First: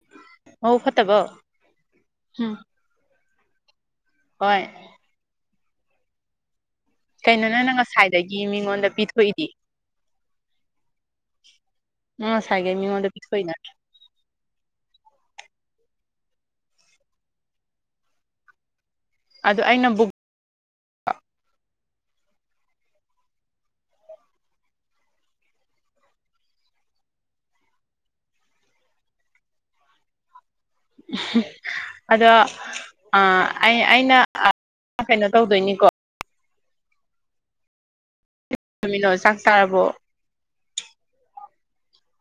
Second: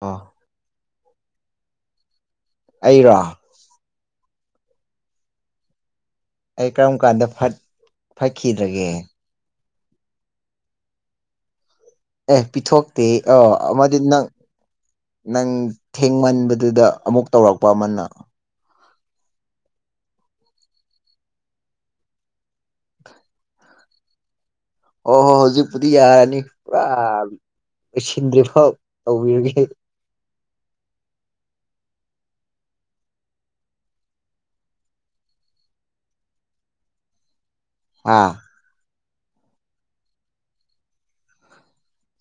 ꯑ ꯃꯕꯨꯛ ꯐꯠꯇꯕꯧ ꯍꯨꯝ ꯑꯩꯔꯣ ꯍꯣꯏ ꯑꯩ ꯀꯔꯝ ꯀꯥꯟ ꯀꯩꯅꯣ ꯅꯪꯅ ꯉꯁꯥꯏꯗꯒꯤ ꯃꯤꯉꯣꯟꯗ ꯄꯤꯊꯣꯛꯏꯗꯤ ꯅꯪ ꯑꯦ ꯉꯁꯥꯏꯒꯩ ꯄꯤꯊꯣꯛꯇꯦ ꯃꯤꯉꯣꯟꯗ ꯄꯤꯊꯣꯛꯏ ꯑꯣ ꯅꯠꯇ꯭ꯔꯣ ꯑꯃ ꯗꯤ ꯅꯪ ꯅꯪ ꯊꯦꯡꯃꯟꯕꯗꯨꯗ ꯑꯃꯨꯛ ꯇꯧꯔꯛꯄ ꯑꯃꯅ ꯑꯗꯨ ꯑꯩꯅ ꯕꯨꯛ ꯍꯣꯏ ꯍꯣꯏ ꯍꯧꯖꯤꯛꯄꯨꯗꯤ ꯌꯥꯔꯅꯤ ꯄꯨꯔꯥ ꯂꯣꯏꯁꯤꯟꯗ꯭ꯔꯤꯐꯥꯎ ꯇꯧꯕꯤꯔꯒꯦ ꯑꯗꫭ ꯑ ꯑꯩ ꯑꯩꯅ ꯀꯩꯅꯣ ꯇꯧꯗꯣꯏꯅꯤꯀꯣ ꯑꯥ ꯇꯃꯤꯅꯣ ꯆꯥꯛ ꯆꯥꯔꯕꯣ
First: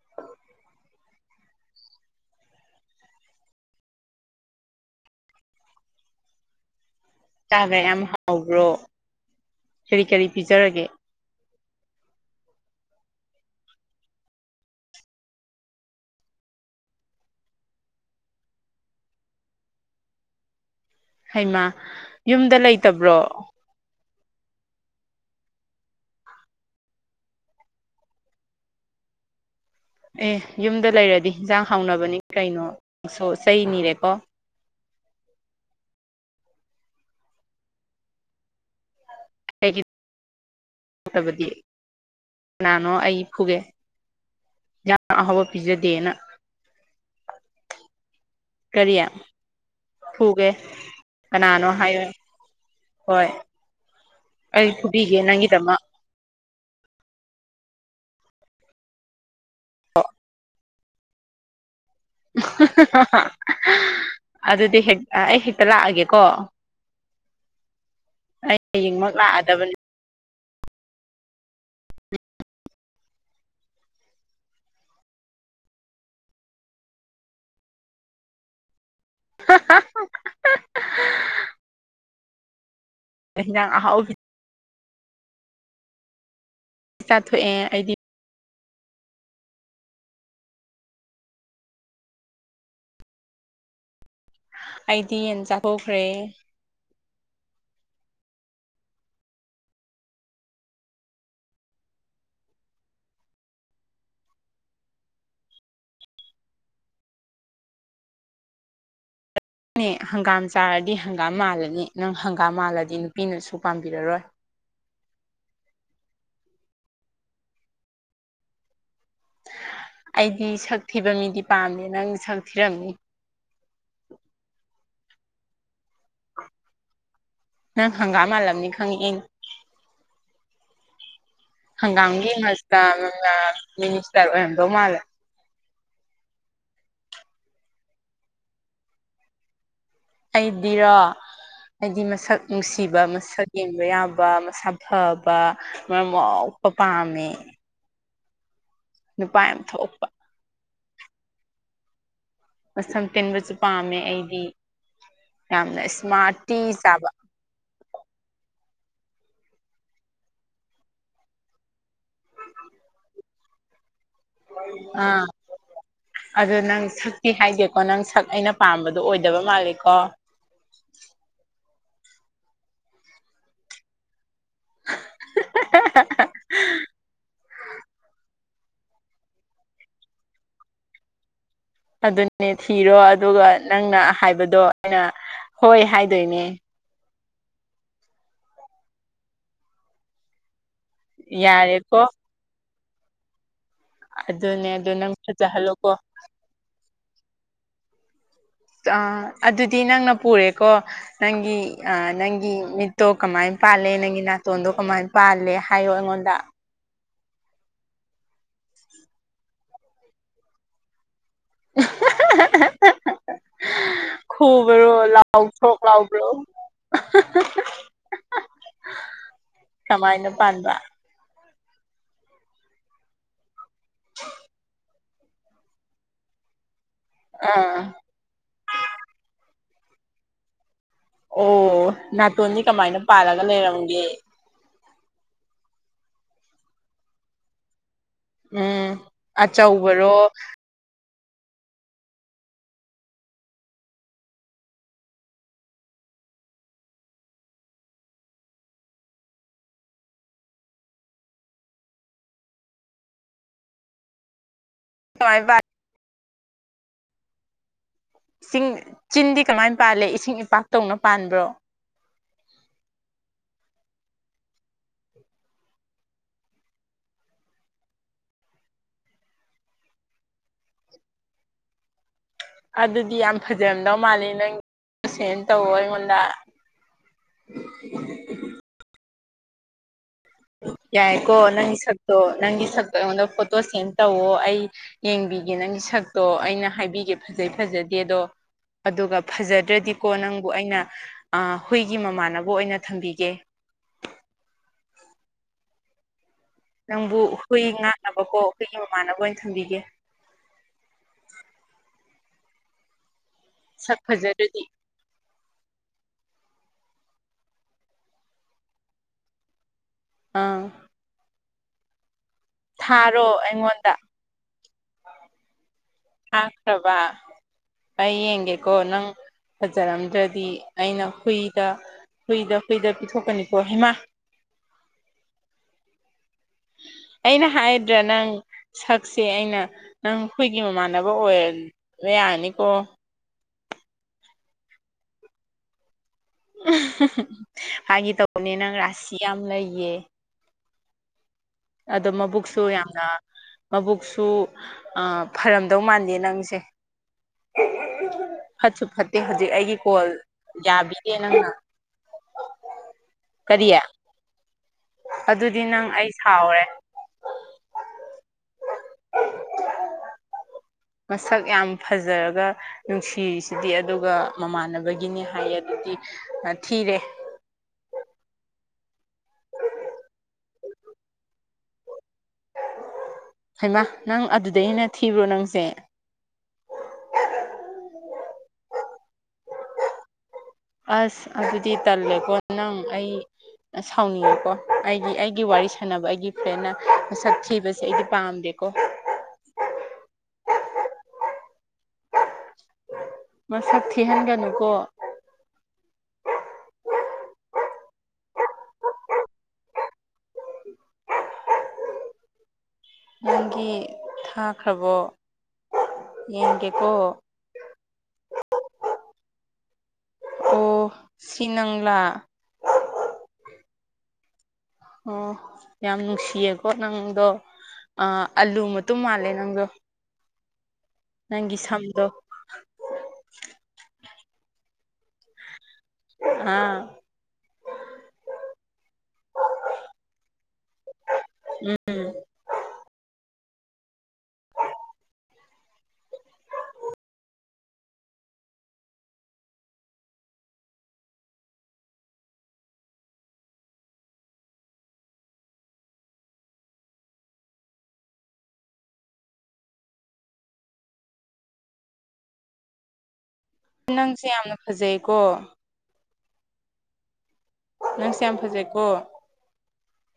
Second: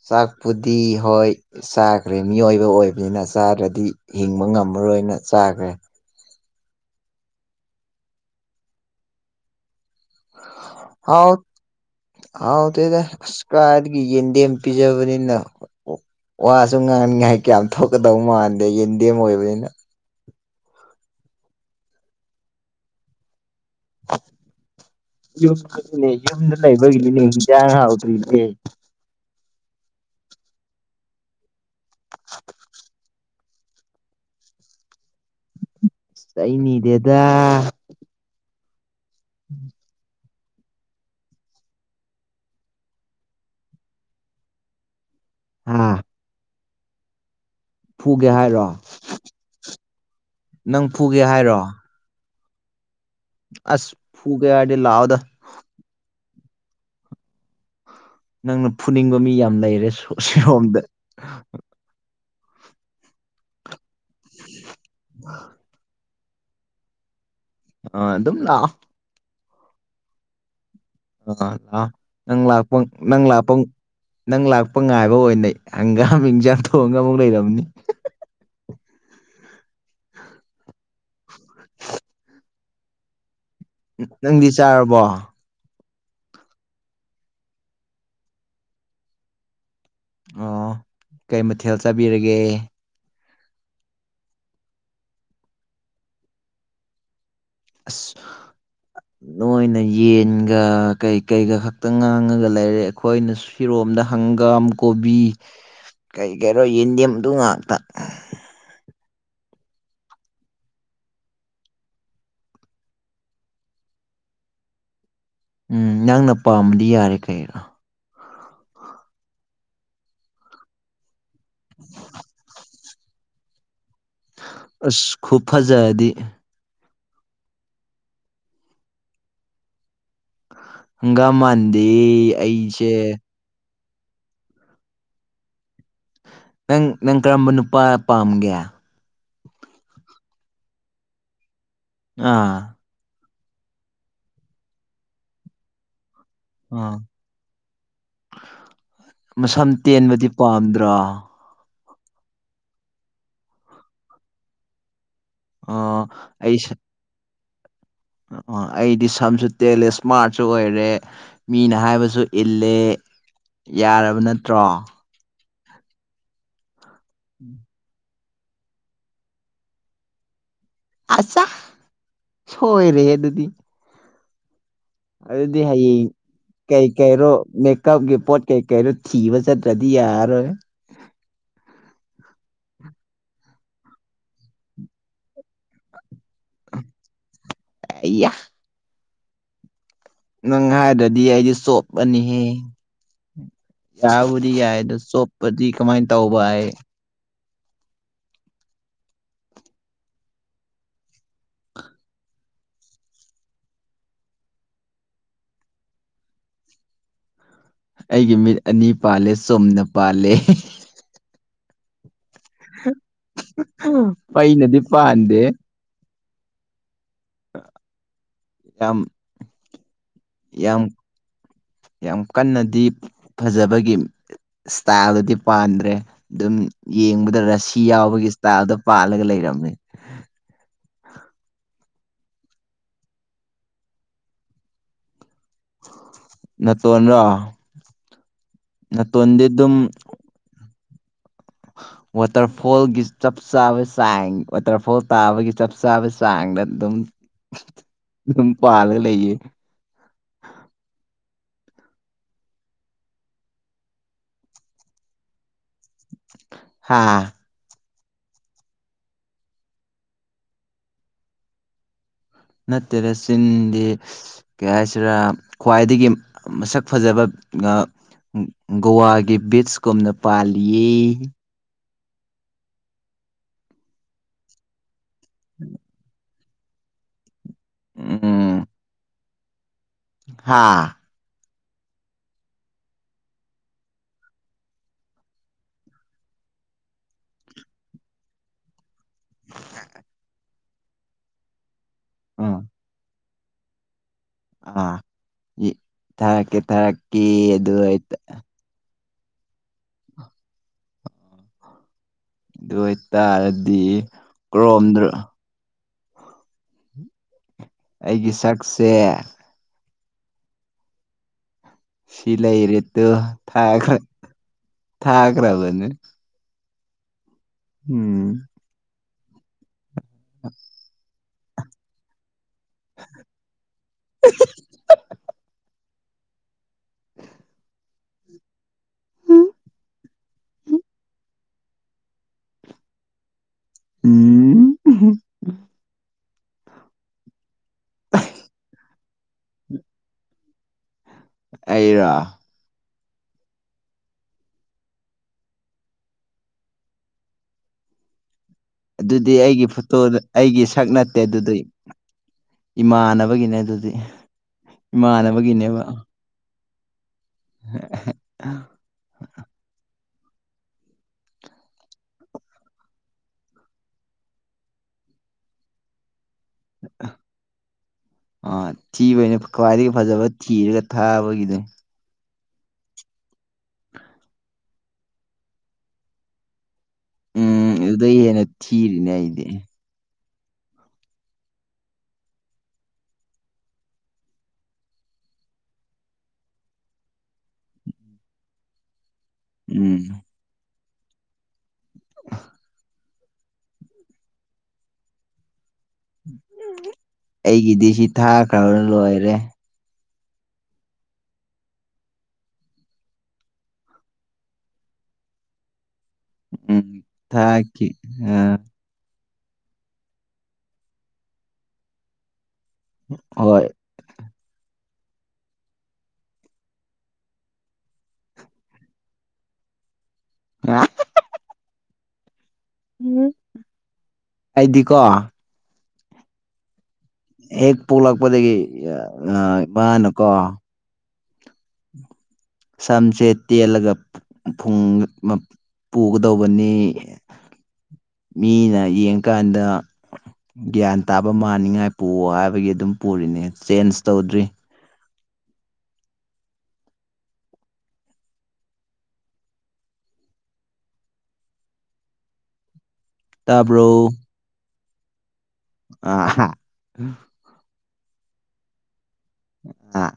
ꯆꯥꯛꯄꯨꯗꯤ ꯍꯣꯏ ꯆꯥꯒꯔꯦ ꯃꯤꯑꯣꯏꯕ ꯑꯣꯏꯕꯅꯤꯅ ꯆꯥꯗ꯭ꯔꯗꯤ ꯍꯤꯡꯕ ꯉꯝꯃꯔꯣꯏꯅ ꯆꯥꯒꯔꯦ ꯆꯥꯒꯔꯦ ꯌꯥꯝ ꯍꯥꯎꯕ꯭ꯔꯣ ꯀꯔꯤ ꯀꯔꯤ ꯄꯤꯖꯔꯒꯦ ꯍꯥꯎ ꯍꯥꯎꯇꯦꯗ ꯑꯁ ꯀꯔꯥꯏꯗꯒꯤ ꯌꯦꯟꯗꯦꯝ ꯄꯤꯖꯕꯅꯤꯅ ꯋꯥꯁꯨ ꯉꯥꯡꯅꯤꯉꯥꯏ ꯀꯌꯥꯝ ꯊꯣꯛꯀꯗꯧ ꯃꯥꯟꯗꯦ ꯌꯦꯟꯗꯦꯝ ꯑꯣꯏꯕꯅꯤꯅ ꯍꯩꯃꯥ ꯌꯨꯝꯗ ꯂꯩꯇꯕ꯭ꯔꯣ ꯌꯨꯝꯅꯦ ꯌꯨꯝꯗ ꯂꯩꯕꯒꯤꯅꯤꯅꯦ ꯍꯤꯟꯖꯥꯡ ꯍꯥꯎꯇ꯭ꯔꯤꯁꯦ ꯑꯦ ꯌꯨꯝꯗ ꯂꯩꯔꯗꯤ ꯌꯦꯟꯖꯥꯡ ꯍꯥꯎꯅꯕꯅꯤ ꯀꯩꯅꯣ ꯅꯪꯁꯨ ꯆꯩ ꯅꯤꯔꯦꯀꯣ ꯆꯩ ꯅꯤꯗꯦꯗꯥ ꯎꯝ [unintelligible] ꯇꯕꯗꯤ ꯀꯅꯥꯅꯣ ꯑꯩ ꯐꯨꯒꯦ ꯌꯥ ꯑꯍꯥꯎꯕ ꯍꯥ ꯄꯤꯖꯗꯦꯅ ꯐꯨꯒꯦ ꯍꯥꯏꯔꯣ ꯀꯔꯤ ꯐꯨꯒꯦ ꯅꯪ ꯐꯨꯒꯦ ꯍꯥꯏꯔꯣ ꯀꯅꯥꯅꯣ ꯍꯥꯏꯌꯣ ꯍꯣꯏ ꯑꯁ ꯐꯨꯒꯦ ꯑꯩ ꯍꯥꯏꯔꯗꯤ ꯂꯥꯛꯑꯣꯗ ꯐꯨꯕꯤꯒꯦ ꯅꯪꯒꯤꯗꯃꯛ ꯅꯪꯅ ꯐꯨꯅꯤꯡꯕ ꯃꯤ ꯌꯥꯝ ꯂꯩꯔꯦ ꯁꯣꯝꯗ ꯑꯗꯨꯗꯤ ꯍꯦꯛꯇꯥ ꯑꯩ ꯍꯦꯛ ꯂꯥꯛꯑꯒꯦꯀꯣ ꯑꯥ ꯑꯗꯨꯝ ꯑꯩ ꯂꯥꯛꯑꯣ ꯍꯌꯦꯡꯃꯛ ꯂꯥꯛꯑꯗꯕꯅꯤ [unintelligible] ꯅꯪ ꯂꯥꯛꯄ ꯅꯪ ꯂꯥꯛꯄ ꯅꯪ ꯂꯥꯛꯄ ꯉꯥꯏꯕ ꯑꯣꯏꯅꯩ ꯍꯪꯒꯥꯝ ꯏꯟꯖꯥꯡ ꯊꯣꯡꯉꯒ ꯑꯃꯨꯛ ꯂꯩꯔꯝꯅꯤ [unintelligible] ꯍꯦꯟꯖꯥꯡ ꯑꯍꯥꯎꯕꯤ ꯅꯪꯗꯤ ꯆꯥꯔꯕꯣ ꯆꯥꯊꯣꯛꯑꯦ ꯑꯩꯗꯤ ꯑꯣ ꯀꯩ ꯃꯊꯦꯜ ꯆꯥꯕꯤꯔꯒꯦ ꯑꯩꯗꯤ ꯌꯦꯟ ꯆꯥꯊꯣꯛꯈ꯭ꯔꯦ ꯑꯁ [unintelligible] ꯅꯣꯏꯅ ꯌꯦꯟꯒ ꯀꯩ ꯀꯩꯒ ꯈꯛꯇ ꯉꯥꯡꯉꯒ ꯂꯩꯔꯦ ꯑꯩꯈꯣꯏꯅ ꯐꯤꯔꯣꯝꯗ ꯍꯪꯒꯥꯝ ꯀꯣꯕꯤ ꯀꯩ ꯀꯩꯅꯣ ꯌꯦꯟꯗꯦꯝꯗꯨ ꯉꯥꯛꯇ ꯅꯪꯅꯦ ꯍꯪꯒꯥꯝ ꯆꯥꯔꯗꯤ ꯍꯪꯒꯥꯝ ꯃꯥꯜꯂꯅꯤ ꯅꯪ ꯍꯪꯒꯥꯝ ꯃꯥꯜꯂꯗꯤ ꯅꯨꯄꯤꯅꯁꯨ ꯄꯥꯝꯕꯤꯔꯔꯣꯏ ꯎꯝ ꯅꯪꯅ ꯄꯥꯝꯃꯗꯤ ꯌꯥꯔꯦ ꯀꯩꯅꯣ ꯑꯩꯗꯤ ꯁꯛ ꯊꯤꯕ ꯃꯤꯗꯤ ꯄꯥꯝꯃꯦ ꯅꯪ ꯁꯛ ꯊꯤꯔꯝꯃꯤ ꯑꯁ ꯈꯨꯞꯐꯖꯗꯤ ꯅꯪ ꯍꯪꯒꯥꯝ ꯃꯥꯜꯂꯝꯅꯤ ꯈꯪꯉꯤ ꯑꯩꯅ ꯍꯪꯒꯥꯝ ꯃꯥꯟꯗꯦ ꯍꯪꯒꯥꯝꯒꯤ [unintelligible] ꯑꯩꯁꯦ ꯃꯤꯅꯤꯁꯇꯔ ꯑꯣꯏꯔꯝꯗꯧ ꯃꯥꯜꯂꯦ ꯅꯪ ꯅꯪ ꯀꯔꯝꯕ ꯅꯨꯄꯥ ꯄꯥꯝꯒꯦ ꯑꯩꯗꯤꯔꯣ ꯑꯩꯗꯤ ꯃꯁꯛ ꯑꯥ ꯅꯨꯡꯁꯤ ꯄꯤꯕ ꯃꯁꯛ ꯌꯦꯡꯕ ꯌꯥꯕ ꯃꯁꯥ ꯐꯕ ꯃꯔꯝ ꯃꯣꯛꯄ ꯑꯥ ꯄꯥꯥꯝꯃꯦ ꯃꯁꯝ ꯊꯣꯛꯄ ꯇꯦꯟꯕꯗꯤ ꯄꯥꯝꯗ꯭ꯔꯣ ꯃꯁꯝ ꯇꯤꯟꯕꯁꯨ ꯄꯥꯝꯃꯦ ꯑꯩꯗꯤ ꯌꯥꯝꯅ ꯑꯣ ꯏꯁꯃ꯭ꯔꯥꯠꯇꯤ ꯑꯩ ꯆꯥꯕ ꯑꯣ ꯑꯩꯗꯤ ꯁꯝꯁꯨ ꯇꯦꯜꯂꯦ ꯏꯁꯃꯥ꯭ꯔꯠꯁꯨ ꯑꯣꯏꯔꯦ ꯃꯤꯅ ꯍꯥꯏꯕꯁꯨ ꯁꯨ ꯏꯜꯂꯦ ꯌꯥꯔꯕꯅ ꯑ ꯑꯗꯨ ꯅꯪ ꯁꯛꯇ ꯍꯥꯏꯗꯦ ꯑꯣ ꯅꯪ ꯁꯛ ꯑꯩꯅ ꯄꯥꯝꯕꯗꯣ ꯑꯣꯏꯗꯕ ꯃꯥꯂꯦ ꯀꯣ ꯑꯆꯥ ꯁꯣꯏꯔꯦ ꯑꯗꯨꯗꯤ ꯑꯗꯨꯗꯤ ꯍꯌꯦꯡ ꯀꯩ ꯀꯩꯔꯣ ꯃꯦꯀꯞꯀꯤ ꯄꯣꯠ ꯀꯩ ꯀꯩꯩꯅꯣ ꯊꯤꯕ ꯆꯠꯇ꯭ꯔꯗꯤ ꯌꯥꯔꯣꯏ ꯑꯗꯨꯅꯦ ꯊꯤꯔꯣ ꯑꯗꯨꯒ ꯅꯪꯅ ꯍꯥꯏꯕꯗꯣ ꯑꯩꯅ ꯍꯣꯏ ꯍꯥꯏꯗꯣꯏꯅꯦ ꯑꯌꯥ ꯅꯪ ꯍꯥꯏꯗꯗꯤ ꯑꯩꯗꯤ ꯌꯥꯔꯦꯀꯣ ꯆꯣꯞꯄꯅꯤꯍꯦ ꯌꯥꯥꯕꯨꯗꯤ ꯑꯗꯨꯅꯦ ꯌꯥꯏ ꯑꯗꯨ ꯑꯗꯣ ꯅꯪ ꯆꯣꯞꯄꯗꯤ ꯐꯖꯍꯜꯂꯣꯀꯣ ꯀꯃꯥꯏ ꯇꯧꯕ ꯑꯩ ꯑꯗꯨꯗꯤ ꯅꯪꯅ ꯄꯨꯔꯦꯀꯣ ꯅꯪꯒꯤ ꯑ ꯅꯪꯒꯤ ꯃꯤꯠꯇꯣ ꯀꯃꯥꯏ ꯄꯥꯜꯂꯦ ꯅꯪꯒꯤ ꯅꯥꯇꯣꯟꯗꯣ ꯀꯃꯥꯏ ꯄꯥꯜꯂꯦ ꯍꯥꯏꯌꯣ ꯑꯩꯉꯣꯟꯗ ꯑꯩꯒꯤ ꯃꯤꯠ ꯑꯅꯤ ꯄꯥꯜꯂꯦ ꯆꯨꯝꯅ ꯄꯥꯜꯂꯦ ꯄꯩꯅꯗꯤ ꯄꯗꯦ ꯐ꯭ꯂꯥꯎ ꯄ꯭ꯂꯎ [inaudible] ꯌꯥꯝ ꯀꯃꯥꯏꯅ ꯌꯥꯝ ꯌꯥꯝ ꯀꯟꯅꯗꯤ ꯐꯖꯕ ꯏꯁꯇꯥꯏꯜꯗꯗꯤ ꯄꯥꯟꯗ꯭ꯔꯦ ꯑꯗꯨꯝ ꯌꯦꯡꯕꯗ ꯔꯁꯤ ꯑꯥ ꯌꯥꯎꯕꯒꯤ ꯇꯇꯥꯜꯗ ꯄꯥꯜꯂꯒ ꯂꯩꯔꯝꯃꯦ ꯑꯣ ꯅꯥꯇꯣꯟꯗꯤ ꯀꯃꯥꯏꯅ ꯄꯥꯜꯂꯒ ꯂꯩꯔꯝꯒꯦ ꯇꯣꯟꯔꯣ ꯎꯝ ꯅꯥꯇꯣꯟꯗꯤ ꯑꯗꯨꯝ ꯍꯦ [unintelligible] ꯋꯥꯇꯔꯐꯣꯜꯒꯤ ꯆꯞ ꯆꯥꯕ ꯆꯥꯡ ꯋꯥꯇꯔꯐꯣꯜ ꯇꯥꯕꯒꯤ ꯆꯞ ꯆꯥꯕ ꯆꯥꯡꯗ ꯑꯗꯨꯝ [inaudible] ꯎꯝ ꯄꯥꯂꯒ ꯂꯩꯌꯦ [unintelligible] ꯍꯥꯥ ꯏꯁꯤꯡ ꯆꯤꯟꯗꯤ ꯀꯃꯥꯏꯅ ꯄꯥꯜꯂꯦ ꯏꯁꯤꯡ ꯏꯄꯥꯛꯇꯧꯅ ꯄꯥꯟꯕ꯭ꯔꯣ ꯅꯠꯇꯦꯔ ꯆꯤꯟꯗꯤ ꯀꯩ ꯍꯥꯏꯁꯤꯔꯥ ꯈ꯭ꯋꯥꯏꯗꯒꯤ ꯃꯁꯛ ꯐꯖꯕ ꯒꯋꯥꯒꯤ ꯕꯤꯠꯁ ꯀꯨꯝꯅ ꯄꯥꯜꯂꯤꯌꯦ ꯑꯗꯨꯗꯤ ꯌꯥꯝ ꯐꯖꯝꯗꯧ ꯃꯥꯜꯂꯦ ꯅꯪ ꯁꯦꯟ ꯇꯧ ꯑꯣ ꯑꯩꯉꯣꯟꯗ ꯎꯝ ꯍꯥ ꯌꯥꯏꯀꯣ ꯅꯪꯒꯤ ꯁꯛꯇꯣ ꯅꯪꯒꯤ ꯁꯛꯇꯣ ꯑꯩꯉꯣꯟꯗ ꯐꯣꯇꯣ ꯁꯦꯟ ꯇꯧꯋꯣ ꯑꯩ ꯌꯦꯡꯕꯤꯒꯦ ꯅꯪꯒꯤ ꯁꯛꯇꯣ ꯑꯩꯅ ꯍꯥꯏꯕꯤꯒꯦ ꯐꯖꯩ ꯐꯖꯗꯦ ꯑꯗꯣ ꯑꯗꯨꯒ ꯐꯖꯗ꯭ꯔꯗꯤꯀꯣ ꯅꯪꯕꯨ ꯑꯩꯅ ꯑꯥ ꯍꯨꯏꯒꯤ ꯃꯃꯥꯟꯅꯕ ꯎꯝ ꯑꯣꯏꯅ ꯊꯝꯕꯤꯒꯦ ꯑ ꯊꯔꯛꯀꯤ ꯊꯔꯀꯤ ꯑꯗꯨ ꯑꯗꯨ ꯑ ꯑꯩꯈꯣꯏꯒꯤ ꯃꯃꯥꯟꯅꯕ ꯑꯣꯏꯅ ꯊꯝꯕꯤꯒꯦ ꯗꯨ ꯑꯣꯏꯇꯥꯔꯗꯤ ꯁꯛ ꯐꯖꯔꯗꯤ ꯀ꯭ꯔꯣꯝꯗ ꯑꯩꯒꯤ ꯁꯛꯁꯦ ꯑꯥ ꯁꯤꯂꯩꯔꯦꯇꯣ ꯊꯥꯔꯣ ꯑꯩꯉꯣꯟꯗ ꯊꯥꯒ꯭ꯔ ꯊꯥꯒ꯭ꯔꯕꯅꯤ ꯊꯥꯈ꯭ꯔꯕ ꯎꯝ ꯑꯩꯌꯦꯒꯦꯀꯣ ꯅꯪ ꯐꯖꯔꯝꯗ꯭ꯔꯗꯤ ꯑꯩꯅ ꯍꯨꯏꯗ ꯍꯨꯏꯗ ꯍꯨꯏꯗ ꯄꯤꯊꯣꯛꯀꯅꯤꯀꯣ ꯍꯩꯃꯥ [inaudible] ꯑꯩꯅ ꯍꯥꯏꯗ꯭ꯔꯥ ꯅꯪ ꯁꯛꯁꯦ ꯑꯩꯅ ꯅꯪ ꯑꯩꯈꯣꯏꯒꯤ ꯃꯃꯥꯟꯅꯕ ꯑꯣꯏꯕ ꯌꯥꯅꯤꯀꯣ ꯎꯝ ꯐꯒꯤ ꯇꯧꯕꯅꯦ ꯅꯪ ꯔꯥꯁꯤ ꯌꯥꯝ ꯂꯩꯌꯦ ꯑꯩꯔꯣ ꯑꯗꯣ ꯃꯕꯨꯛꯁꯨ ꯌꯥꯝꯅ ꯃꯕꯨꯛꯁꯨ ꯐꯔꯝꯗꯧ ꯃꯥꯟꯗꯦ ꯅꯪꯁꯦ [unintelligible] ꯐꯠꯇꯦ ꯑꯗꯨꯗꯤ ꯍꯧꯖꯤꯛ ꯑꯩꯒꯤ ꯐꯣꯇꯣ ꯀꯣꯜ ꯑꯩꯒꯤ ꯁꯛ ꯌꯥꯕꯤꯗꯦ ꯅꯠꯇꯦ ꯅꯪꯅ ꯑꯗꯨꯗꯤ ꯏꯃꯥꯟꯅꯕꯒꯤꯅꯦ ꯀꯔꯤ ꯑꯗꯨꯗꯤ ꯑꯗꯨꯗꯤ ꯏꯃꯥꯟꯅꯕꯒꯤꯅꯦꯕ ꯅꯪ ꯑꯩ ꯁꯥꯎꯔꯦ [unintelligible] ꯃꯁꯛ ꯌꯥꯝ ꯐꯖꯔꯒ ꯅꯨꯡꯁꯤꯔꯤꯁꯤꯗꯤ ꯑꯗꯨꯒ ꯃꯃꯥꯟꯅꯕꯒꯤꯅꯤ ꯍꯥꯏꯌꯦ ꯑꯗꯨꯗꯤ ꯑ ꯊꯤꯔꯦ ꯑꯥ ꯊꯤꯕꯩꯅꯦ ꯈ꯭ꯋꯥꯏꯗꯒꯤ ꯐꯖꯕ ꯊꯤꯔꯒ ꯊꯥꯕꯒꯤꯅꯦ ꯍꯩꯃꯥ ꯅꯪ ꯑꯗꯨꯗꯩ ꯍꯦꯟꯅ ꯊꯤꯕ꯭ꯔꯣ ꯅꯪꯁꯦ ꯎꯝ ꯑꯗꯨꯗꯩ ꯍꯦꯟꯅ ꯊꯤꯔꯤꯅꯦ ꯑꯩꯗꯤ ꯑꯁ ꯑꯗꯨꯗꯤ ꯇꯜꯂꯦꯀꯣ ꯅꯪ ꯑꯩ ꯑ ꯁꯥꯎꯅꯤꯡꯉꯦꯀꯣ ꯑꯩꯒꯤ ꯑꯩꯒꯤ ꯋꯥꯔꯤ ꯁꯥꯟꯅꯕ ꯑꯩꯒꯤ ꯐ꯭ꯔꯦꯟꯅ ꯃꯁꯛ ꯊꯤꯕꯁꯦ ꯑꯩꯗꯤ ꯄꯥꯝꯗꯦꯀꯣ ꯎꯝ [inaudible] ꯃꯁꯛ ꯊꯤꯍꯟꯒꯅꯨꯀꯣ ꯑꯩꯒꯤꯗꯤ ꯁꯤ ꯊꯥꯈ꯭ꯔꯕꯅ ꯂꯣꯏꯔꯦ ꯅꯪꯒꯤ ꯊꯥꯈ꯭ꯔꯕꯣ ꯌꯦꯡꯒꯦꯀꯣ ꯊꯥꯀꯤ ꯑ ꯑꯣ ꯁꯤ ꯅꯪꯂ ꯍꯣꯏ ꯑꯣ ꯌꯥꯝ ꯅꯨꯡꯁꯤꯌꯦꯀꯣ ꯅꯪꯗꯣ ꯑ ꯑꯂꯨ ꯃꯇꯨꯝ ꯃꯥꯜꯂꯦ ꯅꯪꯗꯣ [unintelligible] ꯅꯪꯒꯤ ꯁꯝꯗꯣ ꯎꯝ ꯑꯩꯗꯤꯀꯣ ꯍꯥꯥ ꯍꯦꯛ ꯄꯣꯛꯂꯛꯄꯗꯒꯤ ꯑ ꯃꯥꯅꯀꯣ ꯎꯝ ꯁꯝꯆꯦꯠ ꯇꯦꯜꯂꯒ ꯐꯨꯡ ꯃ ꯄꯨꯒꯗꯧꯕꯅꯤ ꯃꯤꯅ ꯌꯦꯡꯀꯥꯟꯗ ꯒ꯭ꯌꯥꯟ ꯇꯥꯕ ꯃꯥꯟꯅꯤꯡꯉꯥꯏ ꯄꯨꯑꯣ ꯍꯥꯏꯕꯒꯤ ꯑꯗꯨꯝ ꯄꯨꯔꯤꯅꯦ ꯆꯦꯟꯖ ꯇꯧꯗ꯭ꯔꯤ ꯇꯥꯕ꯭ꯔꯣ ꯅꯪꯁꯦ ꯌꯥꯝꯅ ꯐꯖꯩꯀꯣ ꯑ ꯍꯥ ꯅꯪꯁꯦ ꯌꯥꯝ ꯐꯖꯩꯀꯣ ꯑꯥ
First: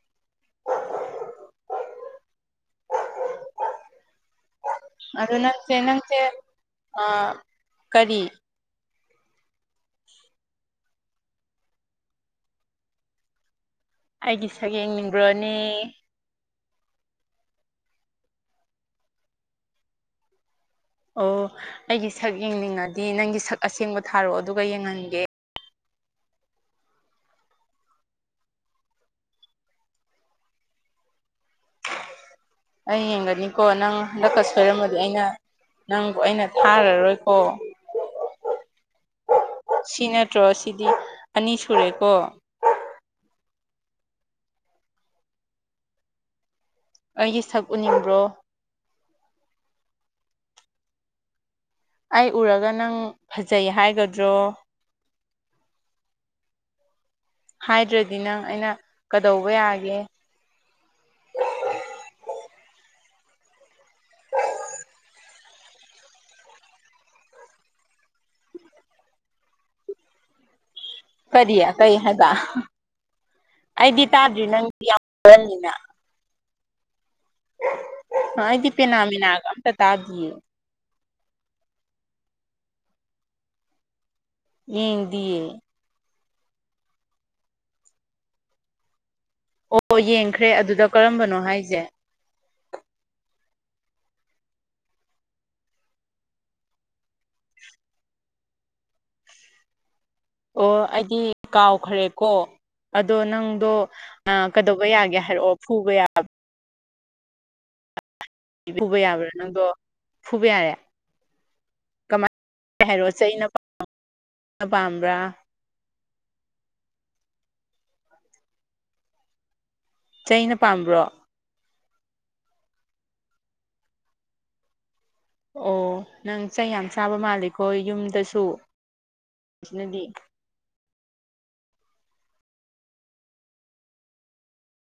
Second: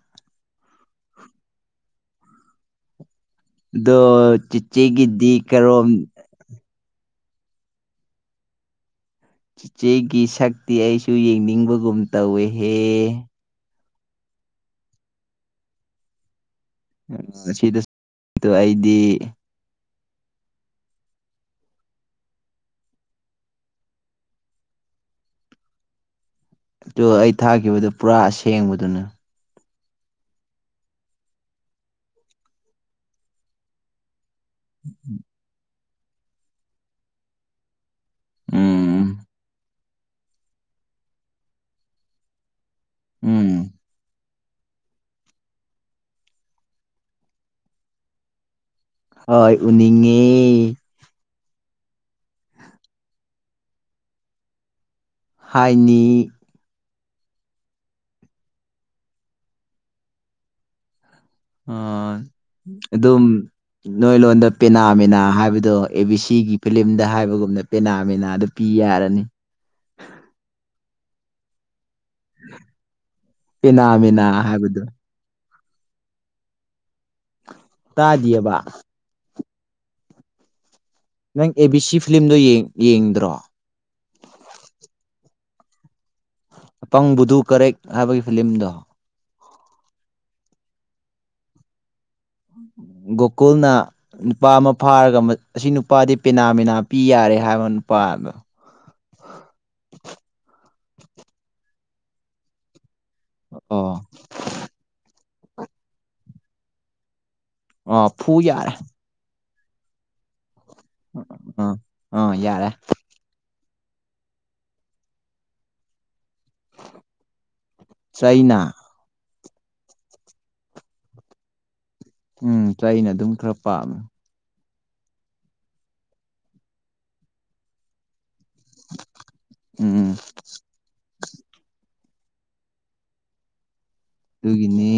ꯗꯣ ꯆꯤꯆꯦꯒꯤꯗꯤ ꯀꯔꯣꯝ ꯑꯥ ꯀꯔꯤ ꯆꯤꯆꯦꯒꯤ ꯁꯛꯇꯤ ꯑꯩꯁꯨ ꯌꯦꯡꯅꯤꯡꯕꯒꯨꯝ ꯇꯧꯌꯦꯍꯦ ꯑꯩꯒꯤ ꯁꯛ ꯌꯦꯡꯅꯤꯡꯕ꯭ꯔꯣꯅꯤ ꯎ ꯁꯤꯗꯁꯨ ꯇꯨ ꯑꯩꯗꯤ ꯑꯣ ꯑꯩꯒꯤ ꯁꯛ ꯌꯦꯡꯅꯤꯡꯉꯗꯤ ꯅꯪꯒꯤ ꯁꯛ ꯑꯁꯦꯡꯕ ꯊꯥꯔꯛꯑꯣ ꯑꯗꯨꯒ ꯌꯦꯡꯉꯟꯒꯦ ꯑꯗꯣ ꯑꯩ ꯊꯥꯈꯤꯕꯗꯨ ꯄꯨꯔꯥ ꯑꯁꯦꯡꯕꯗꯨꯅꯦ ꯑꯩ ꯌꯦꯡꯒꯅꯤꯀꯣ ꯅꯪ ꯍꯟꯗꯛꯀ ꯁꯣꯏꯔꯝꯃꯗꯤ ꯑꯩꯅ ꯅꯪꯕꯨ ꯑꯩꯅ ꯊꯥꯔꯔꯣꯏꯀꯣ ꯎꯝ ꯁꯤ ꯅꯠꯇ꯭ꯔꯣ ꯁꯤꯗꯤ ꯑꯅꯤ ꯁꯨꯔꯦꯀꯣ ꯎꯝ ꯑꯩꯒꯤ ꯁꯛ ꯎꯅꯤꯡꯕ꯭ꯔꯣ ꯍꯣꯏ ꯎꯅꯤꯡꯉꯦ ꯑꯩ ꯎꯔꯒ ꯅꯪ ꯐꯖꯩ ꯍꯥꯏꯒꯗ꯭ꯔꯣ ꯍꯥꯏꯅꯤ ꯍꯥꯏꯗ꯭ꯔꯗꯤ ꯅꯪ ꯑꯩꯅ ꯀꯗꯧꯕ ꯌꯥꯒꯦ ꯑ ꯑꯗꯨꯝ ꯅꯣꯏꯂꯣꯟꯗ ꯄꯦꯅꯥꯃꯤꯅꯥ ꯍꯥꯏꯕꯗꯣ ꯑꯦ ꯕꯤ ꯁꯤꯒꯤ ꯐꯤꯂꯝꯗ ꯍꯥꯏꯕꯒꯨꯝꯅ ꯄꯦꯅꯥ ꯃꯦꯅꯥꯗꯨ ꯄꯤ ꯌꯥꯔꯅꯤ ꯀꯔꯤ ꯀꯩ ꯍꯥꯏꯕ ꯑꯩꯗꯤ ꯄꯦꯅꯥꯃꯤꯅꯥ ꯇꯥꯗ꯭ꯔꯤ ꯍꯥꯏꯕꯗꯣ ꯅꯪꯗꯤ ꯌꯥꯝꯔꯅꯤꯅ ꯑ ꯇꯥꯗꯤꯌꯦꯕ ꯑꯩꯗꯤ ꯄꯦꯅꯥꯃꯦꯅꯒ ꯑꯝꯇ ꯇꯥꯗꯤꯌꯦ ꯅꯪ ꯑꯦ ꯕꯤ ꯁꯤ ꯐꯤꯂꯝꯗꯣ ꯌꯦꯡ ꯌꯦꯡꯗ꯭ꯔꯣ ꯌꯦꯡꯗꯤꯌꯦ ꯑꯄꯪꯕꯨꯗꯨ ꯀꯔꯦꯛ ꯍꯥꯏꯕꯒꯤ ꯐꯤꯂꯝꯗꯣ ꯑꯣ ꯌꯦꯡꯈ꯭ꯔꯦ ꯑꯗꯨꯗ ꯀꯔꯝꯕꯅꯣ ꯍꯥꯏꯁꯦ ꯒꯣꯀꯨꯜꯅ ꯅꯨꯄꯥ ꯑꯃ ꯐꯥꯔꯒ ꯃꯠ ꯑꯁꯤ ꯅꯨꯄꯥꯗꯤ ꯄꯦꯅꯥꯃꯤꯅꯥ ꯄꯤ ꯌꯥꯔꯦ ꯍꯥꯏꯕ ꯅꯨꯄꯥꯗꯣ ꯑꯣ ꯑꯩꯗꯤ ꯀꯥꯎꯈ꯭ꯔꯦꯀꯣ [inaudible] ꯑꯗꯣ ꯅꯪꯗꯣ ꯑꯣ ꯀꯩꯗꯧꯕ ꯌꯥꯒꯦ ꯍꯥꯏꯔꯛꯑꯣ ꯐꯨꯕ ꯌꯥꯕ ꯑꯣ ꯐꯨ ꯌꯥ ꯐꯨꯕ ꯌꯥꯕ꯭ꯔꯥ ꯅꯪꯗꯣ ꯐꯨꯕ ꯌꯥꯔꯦ ꯑ ꯑ ꯌꯥꯔꯦ ꯀꯩ ꯍꯥꯏꯔꯣꯁ ꯆꯩꯅ ꯄꯥꯝꯕ꯭ꯔꯥ ꯆꯩꯅꯥ ꯆꯩꯩꯅ ꯄꯥꯝꯕ꯭ꯔꯣ ꯎꯝ ꯆꯩꯅ ꯑꯗꯨꯝ ꯈꯔ ꯄꯥꯝꯃꯦ ꯑꯣ ꯅꯪ ꯆꯩ ꯌꯥꯝ ꯆꯥꯕ ꯃꯥꯜꯂꯦꯈꯣ ꯌꯨꯝꯗꯁꯨ ꯎꯝ ꯁꯤꯅꯗꯤ ꯎꯝ ꯑꯗꯨꯒꯤꯅꯤ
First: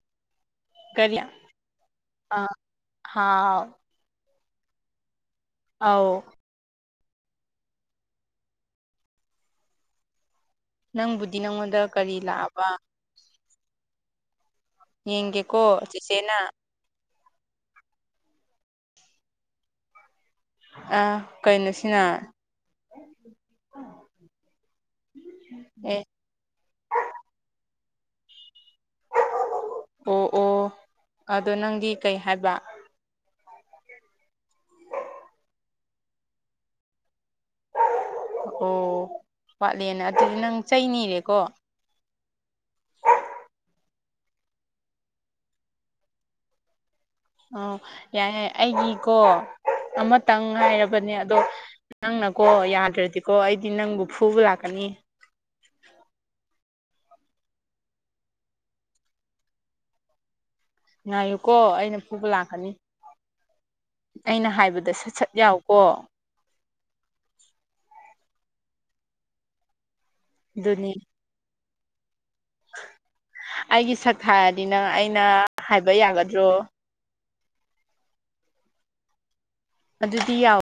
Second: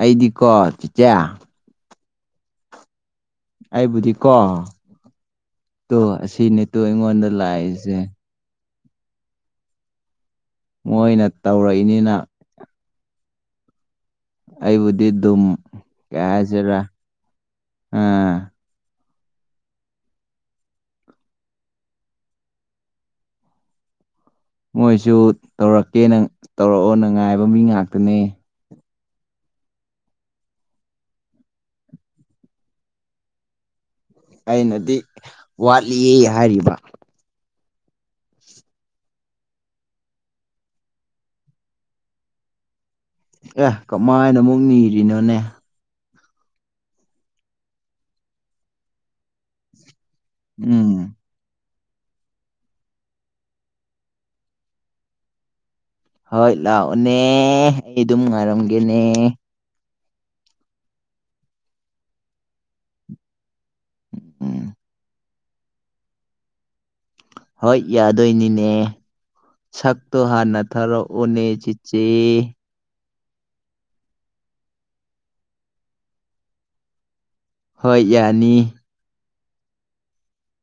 ꯑꯩꯗꯤꯀꯣ ꯆꯤꯆꯦ ꯌꯥ ꯑ ꯍꯥꯎ [unintelligible] [inaudible] ꯍꯥꯏꯕꯨꯗꯤꯀꯣ ꯇꯣ ꯑꯧ ꯑꯁꯤꯅꯦꯠꯇꯣ ꯑꯩꯉꯣꯟꯗ ꯂꯥꯛꯏꯁꯦ ꯃꯣꯏꯅ ꯅꯪꯕꯨꯗꯤ ꯅꯪꯉꯣꯟꯗ ꯇꯧꯔꯛꯏꯅꯤꯅ ꯀꯔꯤ ꯂꯥꯛꯑꯕ ꯑꯩꯕꯨꯗꯤ ꯗꯨꯝ ꯌꯦꯡꯒꯦꯀꯣ ꯀꯩ ꯆꯦꯆꯦꯅ ꯍꯥꯏꯁꯤꯔꯥ ꯑꯥ ꯑ ꯀꯩꯅꯣꯁꯤꯅ ꯃꯣꯏꯁꯨ ꯑꯦ ꯇꯧꯔꯛꯀꯦꯅ ꯇꯧꯔꯛꯑꯣꯅ ꯉꯥꯏꯕ ꯃꯤ ꯉꯥꯛꯇꯅꯦ ꯑꯣ ꯑꯣ ꯑꯗꯣ ꯅꯪꯗꯤ ꯀꯩ ꯍꯥꯏꯕ ꯑꯩꯅꯗꯤ ꯋꯥꯠꯂꯤꯌꯦ ꯍꯥꯏꯔꯤꯕ ꯑꯣ ꯋꯥꯠꯂꯦꯅ ꯑꯗꯨꯗꯤ ꯅꯪ ꯆꯩꯅꯤꯔꯦꯀꯣ [inaudible] ꯑꯦ ꯀꯃꯥꯏꯅ ꯑꯃꯨꯛ ꯅꯤꯔꯤꯅꯣꯅꯦ ꯑꯣ ꯌꯥꯔꯦ ꯌꯥꯔꯦ ꯑꯩꯒꯤꯀꯣ ꯑꯃꯇꯪ ꯎꯝ ꯉꯥꯏꯔꯕꯅꯦ ꯑꯗꯣ ꯅꯪꯅꯀꯣ ꯌꯥꯗ꯭ꯔꯗꯤꯀꯣ ꯑꯩꯗꯤ ꯅꯪꯕꯨ ꯐꯨꯕ ꯂꯥꯛꯀꯅꯤ ꯍꯣꯏ ꯂꯥꯛꯑꯣꯅꯦ ꯑꯩ ꯑꯗꯨꯝ ꯉꯥꯏꯔꯝꯒꯦꯅꯦ ꯉꯥꯏꯌꯨꯀꯣ ꯑꯩꯅ ꯐꯨꯕ ꯂꯥꯛꯀꯅꯤ ꯑꯩꯅ ꯎꯝ ꯍꯥꯏꯕꯗ ꯁꯠ ꯁꯠ ꯌꯥꯎꯀꯣ ꯍꯣꯏ ꯌꯥꯗꯣꯏꯅꯤꯅꯦ ꯁꯛꯇꯣ ꯍꯥꯟꯅ ꯑꯗꯨꯅꯤ ꯊꯥꯔꯣ ꯑꯣꯅꯦ ꯆꯤꯆꯦ ꯑꯩꯒꯤ ꯁꯛ ꯍꯥꯏꯔꯗꯤ ꯅꯪ ꯑꯩꯅ ꯍꯥꯏꯕ ꯌꯥꯒꯗ꯭ꯔꯣ ꯍꯣꯏ ꯌꯥꯅꯤ ꯑꯗꯨꯗꯤ ꯌꯥꯎ